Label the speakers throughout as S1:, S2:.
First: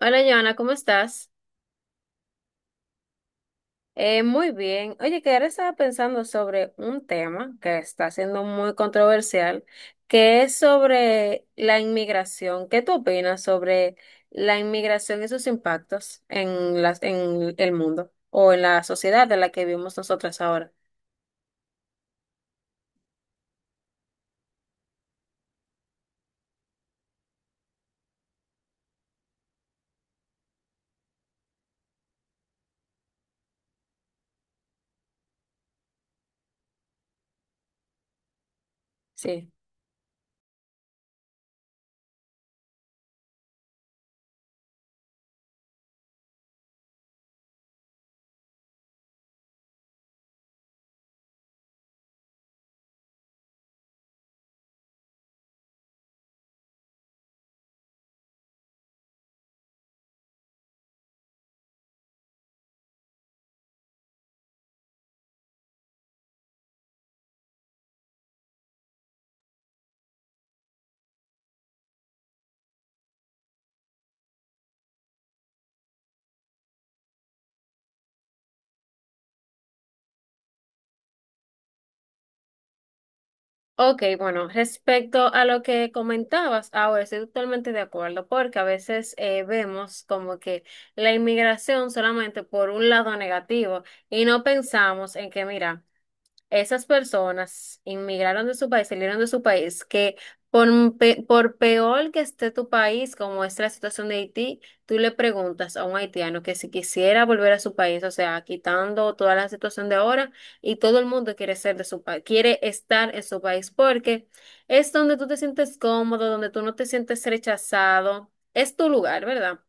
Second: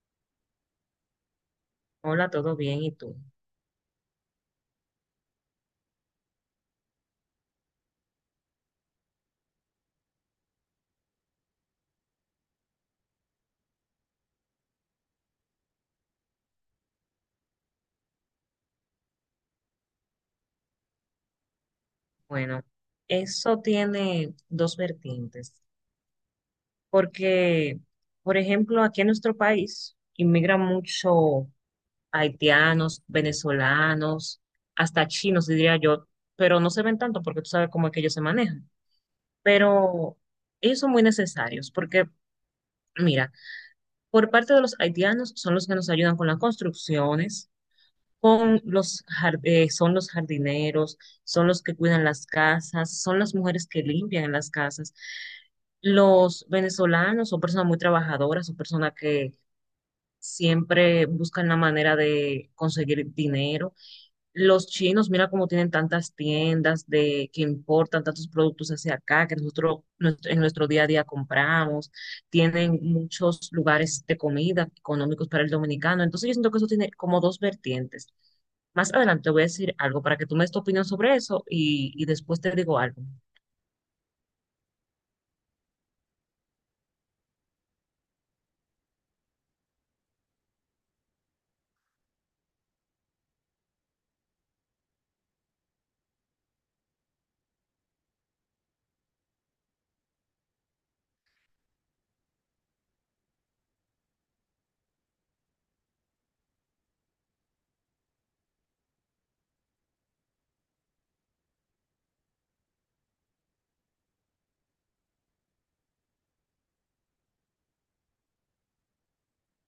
S1: Hola, Joana, ¿cómo estás?
S2: Hola, ¿todo bien? ¿Y tú?
S1: Muy bien. Oye, que ahora estaba pensando sobre un tema que está siendo muy controversial, que es sobre la inmigración. ¿Qué tú opinas sobre la inmigración y sus impactos en en el mundo o en la sociedad de la que vivimos nosotras ahora?
S2: Bueno, eso tiene dos vertientes, porque, por ejemplo, aquí en nuestro país inmigran mucho haitianos, venezolanos, hasta chinos, diría yo, pero no se ven tanto porque tú sabes cómo es que ellos se manejan.
S1: Sí.
S2: Pero ellos son muy necesarios, porque, mira, por parte de los haitianos son los que nos ayudan con las construcciones con los, son los jardineros, son los que cuidan las casas, son las mujeres que limpian las casas. Los venezolanos son personas muy trabajadoras, son personas que siempre buscan la manera de conseguir dinero. Los chinos, mira cómo tienen tantas tiendas de que importan tantos productos hacia acá que nosotros en nuestro día a día compramos. Tienen muchos lugares de comida económicos para el dominicano. Entonces yo siento que eso tiene como dos vertientes. Más adelante te voy a decir algo para que tú me des tu opinión sobre eso y después te digo algo.
S1: Ok, bueno, respecto a lo que comentabas, ahora estoy totalmente de acuerdo, porque a veces vemos como que la inmigración solamente por un lado negativo y no pensamos en que, mira, esas personas inmigraron de su país, salieron de su país, que por, por peor que esté tu país, como es la situación de Haití, tú le preguntas a un haitiano que si quisiera volver a su país, o sea, quitando toda la situación de ahora, y todo el mundo quiere ser de su país, quiere estar en su país, porque es donde tú te sientes cómodo, donde tú no te sientes rechazado, es tu lugar, ¿verdad?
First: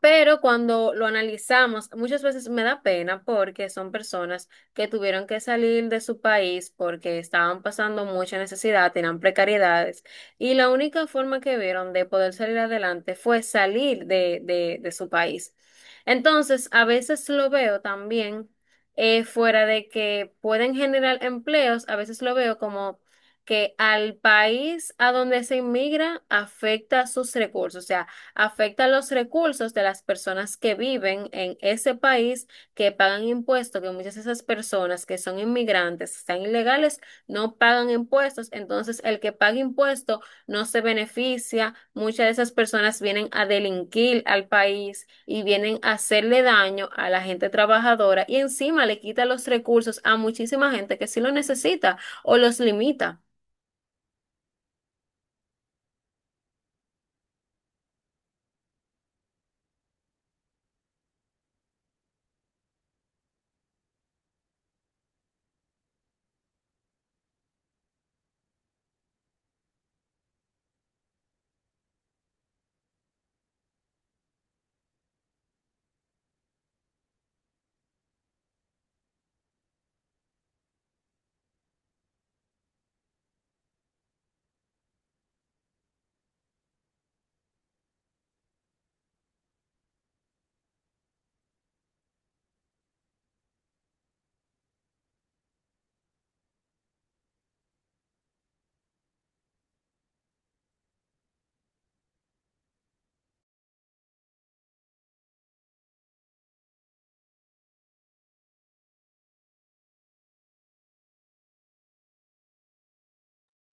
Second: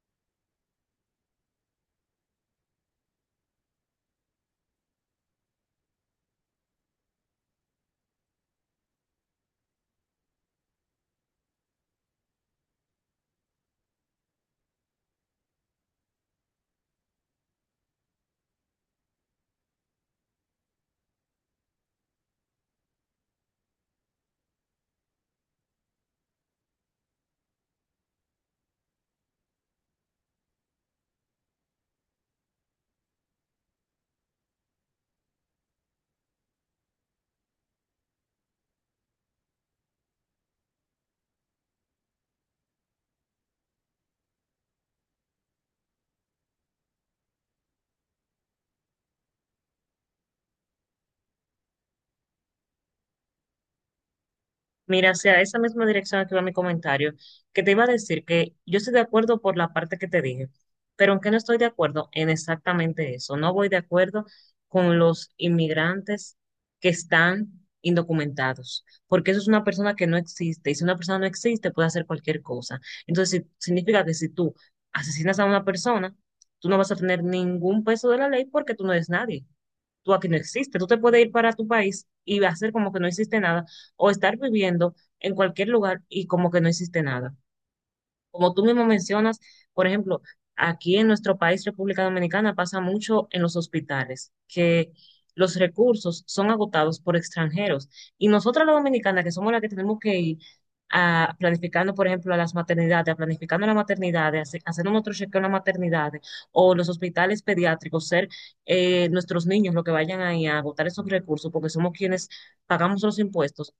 S1: Pero cuando lo analizamos, muchas veces me da pena porque son personas que tuvieron que salir de su país porque estaban pasando mucha necesidad, tenían precariedades, y la única forma que vieron de poder salir adelante fue salir de su país. Entonces, a veces lo veo también fuera de que pueden generar empleos, a veces lo veo como que al país a donde se inmigra afecta sus recursos, o sea, afecta los recursos de las personas que viven en ese país, que pagan impuestos, que muchas de esas personas que son inmigrantes, están ilegales, no pagan impuestos, entonces el que paga impuestos no se beneficia, muchas de esas personas vienen a delinquir al país y vienen a hacerle daño a la gente trabajadora y encima le quita los recursos a muchísima gente que sí lo necesita o los limita.
S2: Mira, o sea, esa misma dirección a que va mi comentario, que te iba a decir que yo estoy de acuerdo por la parte que te dije, pero aunque no estoy de acuerdo en exactamente eso, no voy de acuerdo con los inmigrantes que están indocumentados, porque eso es una persona que no existe, y si una persona no existe puede hacer cualquier cosa. Entonces, significa que si tú asesinas a una persona, tú no vas a tener ningún peso de la ley porque tú no eres nadie, tú aquí no existes. Tú te puedes ir para tu país y hacer como que no existe nada o estar viviendo en cualquier lugar y como que no existe nada. Como tú mismo mencionas, por ejemplo, aquí en nuestro país, República Dominicana, pasa mucho en los hospitales, que los recursos son agotados por extranjeros. Y nosotros los dominicanas, que somos las que tenemos que ir a planificando, por ejemplo, a las maternidades, a planificando las maternidades, haciendo nuestro chequeo en las maternidades, o los hospitales pediátricos, ser nuestros niños los que vayan ahí a agotar esos recursos, porque somos quienes pagamos los impuestos.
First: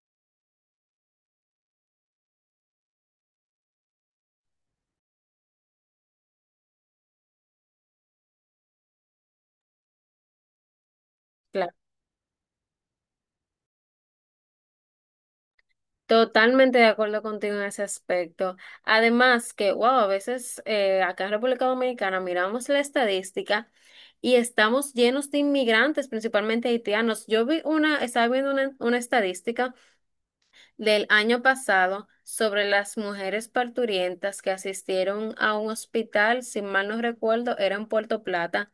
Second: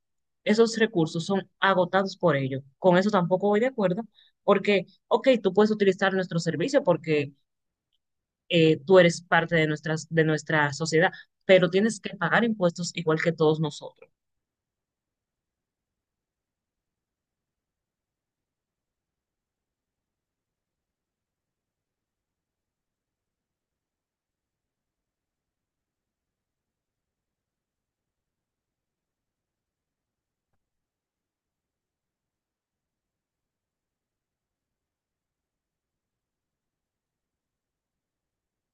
S2: Esos recursos son agotados por ellos. Con eso tampoco voy de acuerdo porque, ok, tú puedes utilizar nuestro servicio porque tú eres parte de, nuestras, de nuestra sociedad, pero tienes que pagar impuestos igual que todos nosotros.
S1: Totalmente de acuerdo contigo en ese aspecto. Además que, wow, a veces acá en República Dominicana miramos la estadística y estamos llenos de inmigrantes, principalmente haitianos. Yo estaba viendo una estadística del año pasado sobre las mujeres parturientas que asistieron a un hospital, si mal no recuerdo, era en Puerto Plata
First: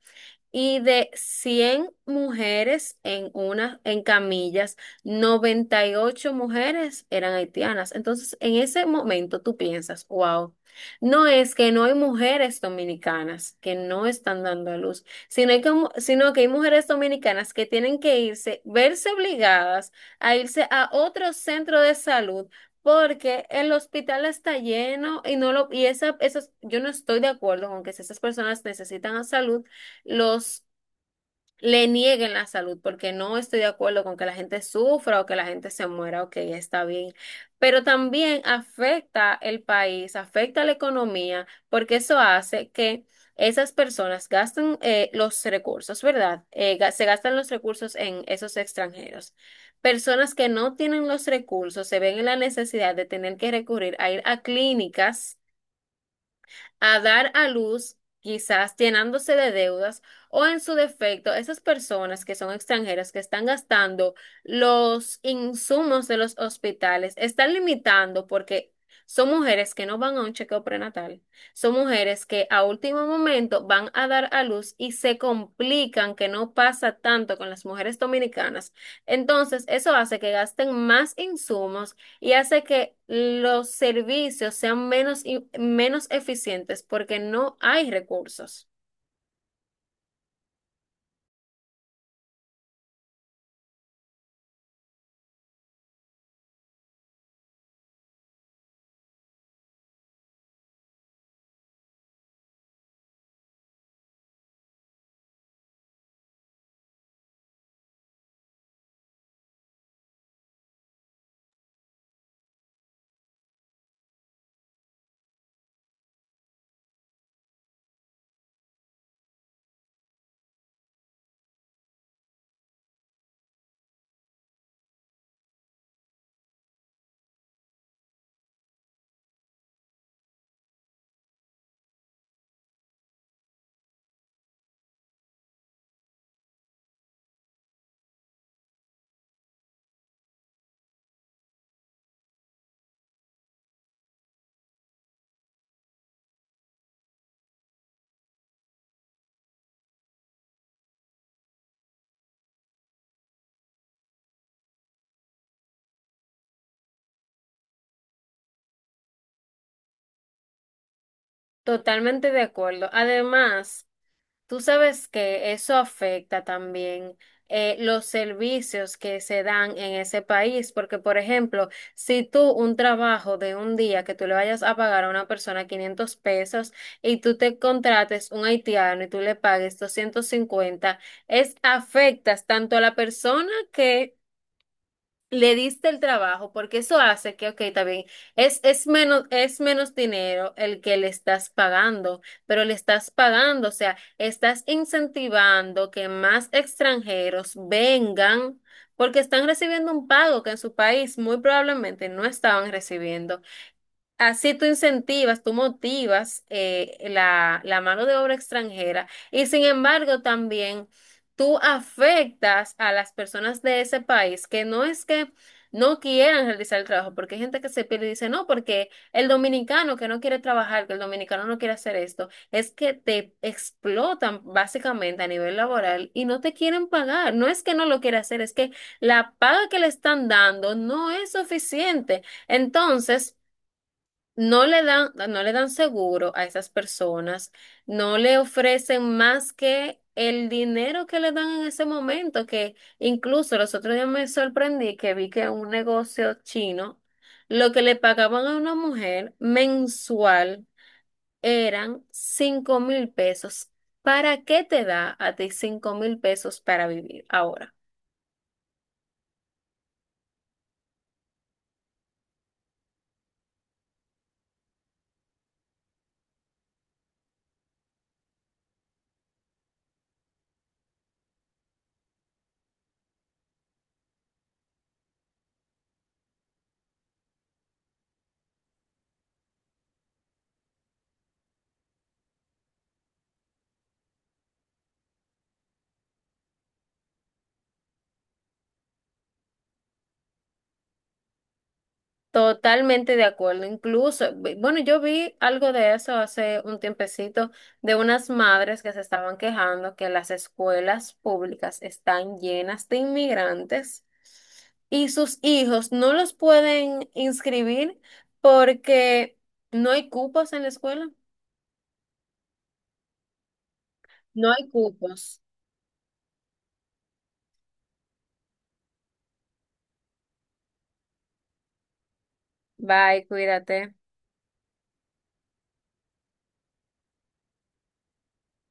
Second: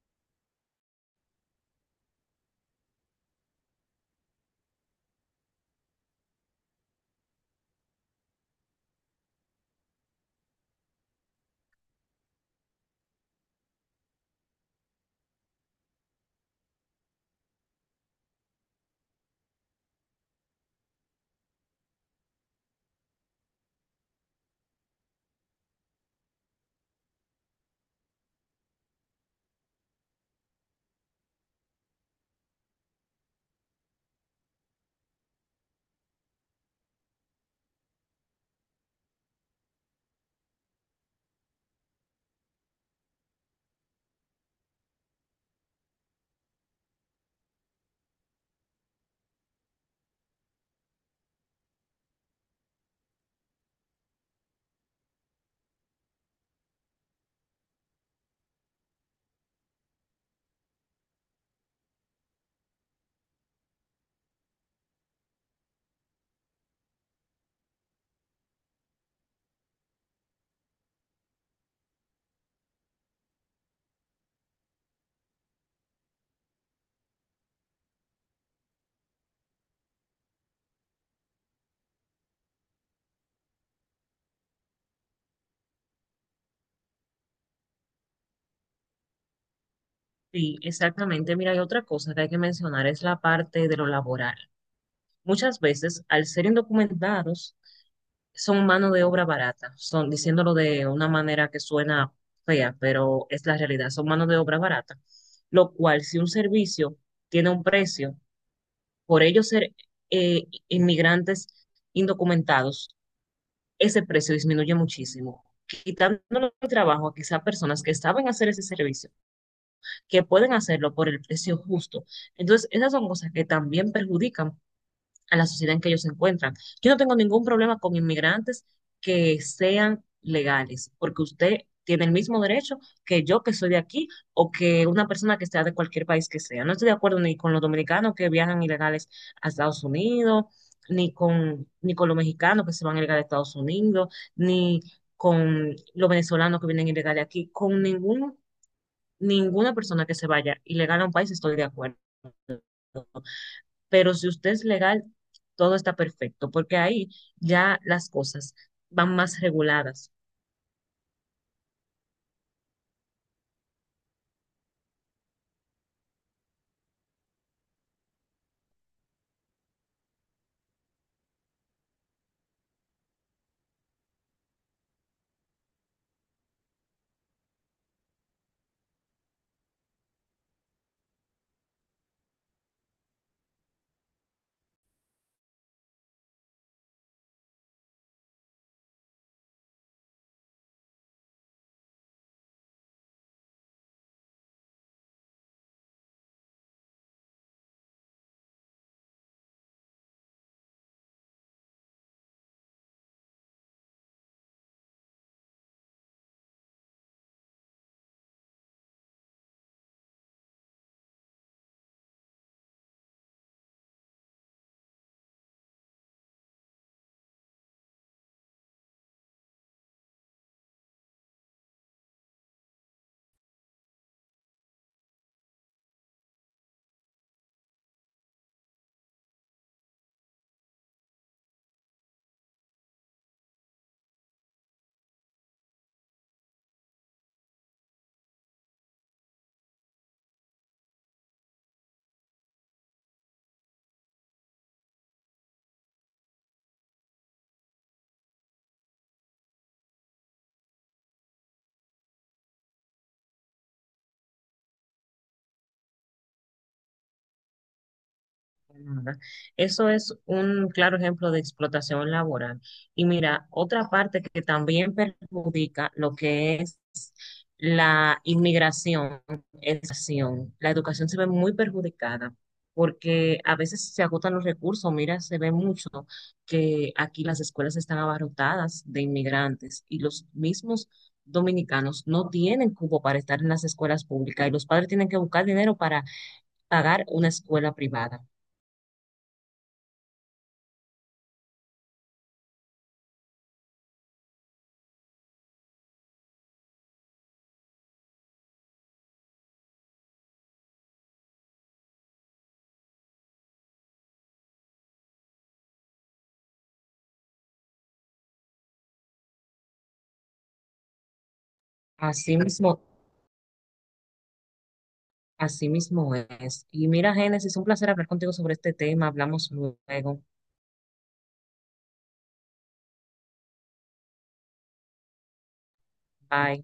S1: y de 100 mujeres en camillas, 98 mujeres eran haitianas. Entonces, en ese momento tú piensas, wow, no es que no hay mujeres dominicanas que no están dando a luz, sino que hay mujeres dominicanas que tienen que irse, verse obligadas a irse a otro centro de salud. Porque el hospital está lleno y no lo, y esa, esas, yo no estoy de acuerdo con que si esas personas necesitan a salud, los le nieguen la salud, porque no estoy de acuerdo con que la gente sufra o que la gente se muera, ok, está bien, pero también afecta el país, afecta la economía, porque eso hace que esas personas gasten los recursos, ¿verdad? Se gastan los recursos en esos extranjeros. Personas que no tienen los recursos se ven en la necesidad de tener que recurrir a ir a clínicas a dar a luz, quizás llenándose de deudas, o en su defecto, esas personas que son extranjeras, que están gastando los insumos de los hospitales, están limitando porque son mujeres que no van a un chequeo prenatal, son mujeres que a último momento van a dar a luz y se complican, que no pasa tanto con las mujeres dominicanas. Entonces, eso hace que gasten más insumos y hace que los servicios sean menos eficientes porque no hay recursos.
S2: Sí, exactamente. Mira, hay otra cosa que hay que mencionar, es la parte de lo laboral. Muchas veces, al ser indocumentados, son mano de obra barata, son diciéndolo de una manera que suena fea, pero es la realidad, son mano de obra barata, lo cual si un servicio tiene un precio por ellos ser inmigrantes indocumentados, ese precio disminuye muchísimo, quitándole el trabajo a quizá personas que saben hacer ese servicio, que pueden hacerlo por el precio justo. Entonces, esas son cosas que también perjudican a la sociedad en que ellos se encuentran. Yo no tengo ningún problema con inmigrantes que sean legales, porque usted tiene el mismo derecho que yo que soy de aquí o que una persona que sea de cualquier país que sea. No estoy de acuerdo ni con los dominicanos que viajan ilegales a Estados Unidos, ni con los mexicanos que se van ilegales a Estados Unidos, ni con los venezolanos que vienen ilegales aquí, con ninguna persona que se vaya ilegal a un país estoy de acuerdo, pero si usted es legal, todo está perfecto, porque ahí ya las cosas van más reguladas.
S1: Totalmente de acuerdo. Además, tú sabes que eso afecta también los servicios que se dan en ese país, porque, por ejemplo, si tú un trabajo de un día que tú le vayas a pagar a una persona 500 pesos y tú te contrates un haitiano y tú le pagues 250 es afectas tanto a la persona que le diste el trabajo, porque eso hace que, ok, está bien, es menos dinero el que le estás pagando, pero le estás pagando, o sea, estás incentivando que más extranjeros vengan porque están recibiendo un pago que en su país muy probablemente no estaban recibiendo. Así tú incentivas, tú motivas la mano de obra extranjera y sin embargo también tú afectas a las personas de ese país que no es que no quieran realizar el trabajo, porque hay gente que se pierde y dice, no, porque el dominicano que no quiere trabajar, que el dominicano no quiere hacer esto, es que te explotan básicamente a nivel laboral y no te quieren pagar. No es que no lo quiera hacer, es que la paga que le están dando no es suficiente. Entonces... No le dan seguro a esas personas, no le ofrecen más que el dinero que le dan en ese momento, que incluso los otros días me sorprendí que vi que un negocio chino, lo que le pagaban a una mujer mensual eran 5000 pesos. ¿Para qué te da a ti 5000 pesos para vivir ahora?
S2: Ajá. Eso es un claro ejemplo de explotación laboral. Y mira, otra parte que también perjudica lo que es la inmigración, educación. La educación se ve muy perjudicada porque a veces se agotan los recursos. Mira, se ve mucho que aquí las escuelas están abarrotadas de inmigrantes y los mismos dominicanos no tienen cupo para estar en las escuelas públicas y los padres tienen que buscar dinero para pagar una escuela privada.
S1: Totalmente de acuerdo. Incluso, bueno, yo vi algo de eso hace un tiempecito de unas madres que se estaban quejando que las escuelas públicas están llenas de inmigrantes y sus hijos no los pueden inscribir porque no hay cupos en la escuela.
S2: Así
S1: No hay
S2: mismo,
S1: cupos.
S2: así mismo es. Y mira, Génesis, un placer hablar contigo sobre este tema. Hablamos luego.
S1: Bye, cuídate.
S2: Bye.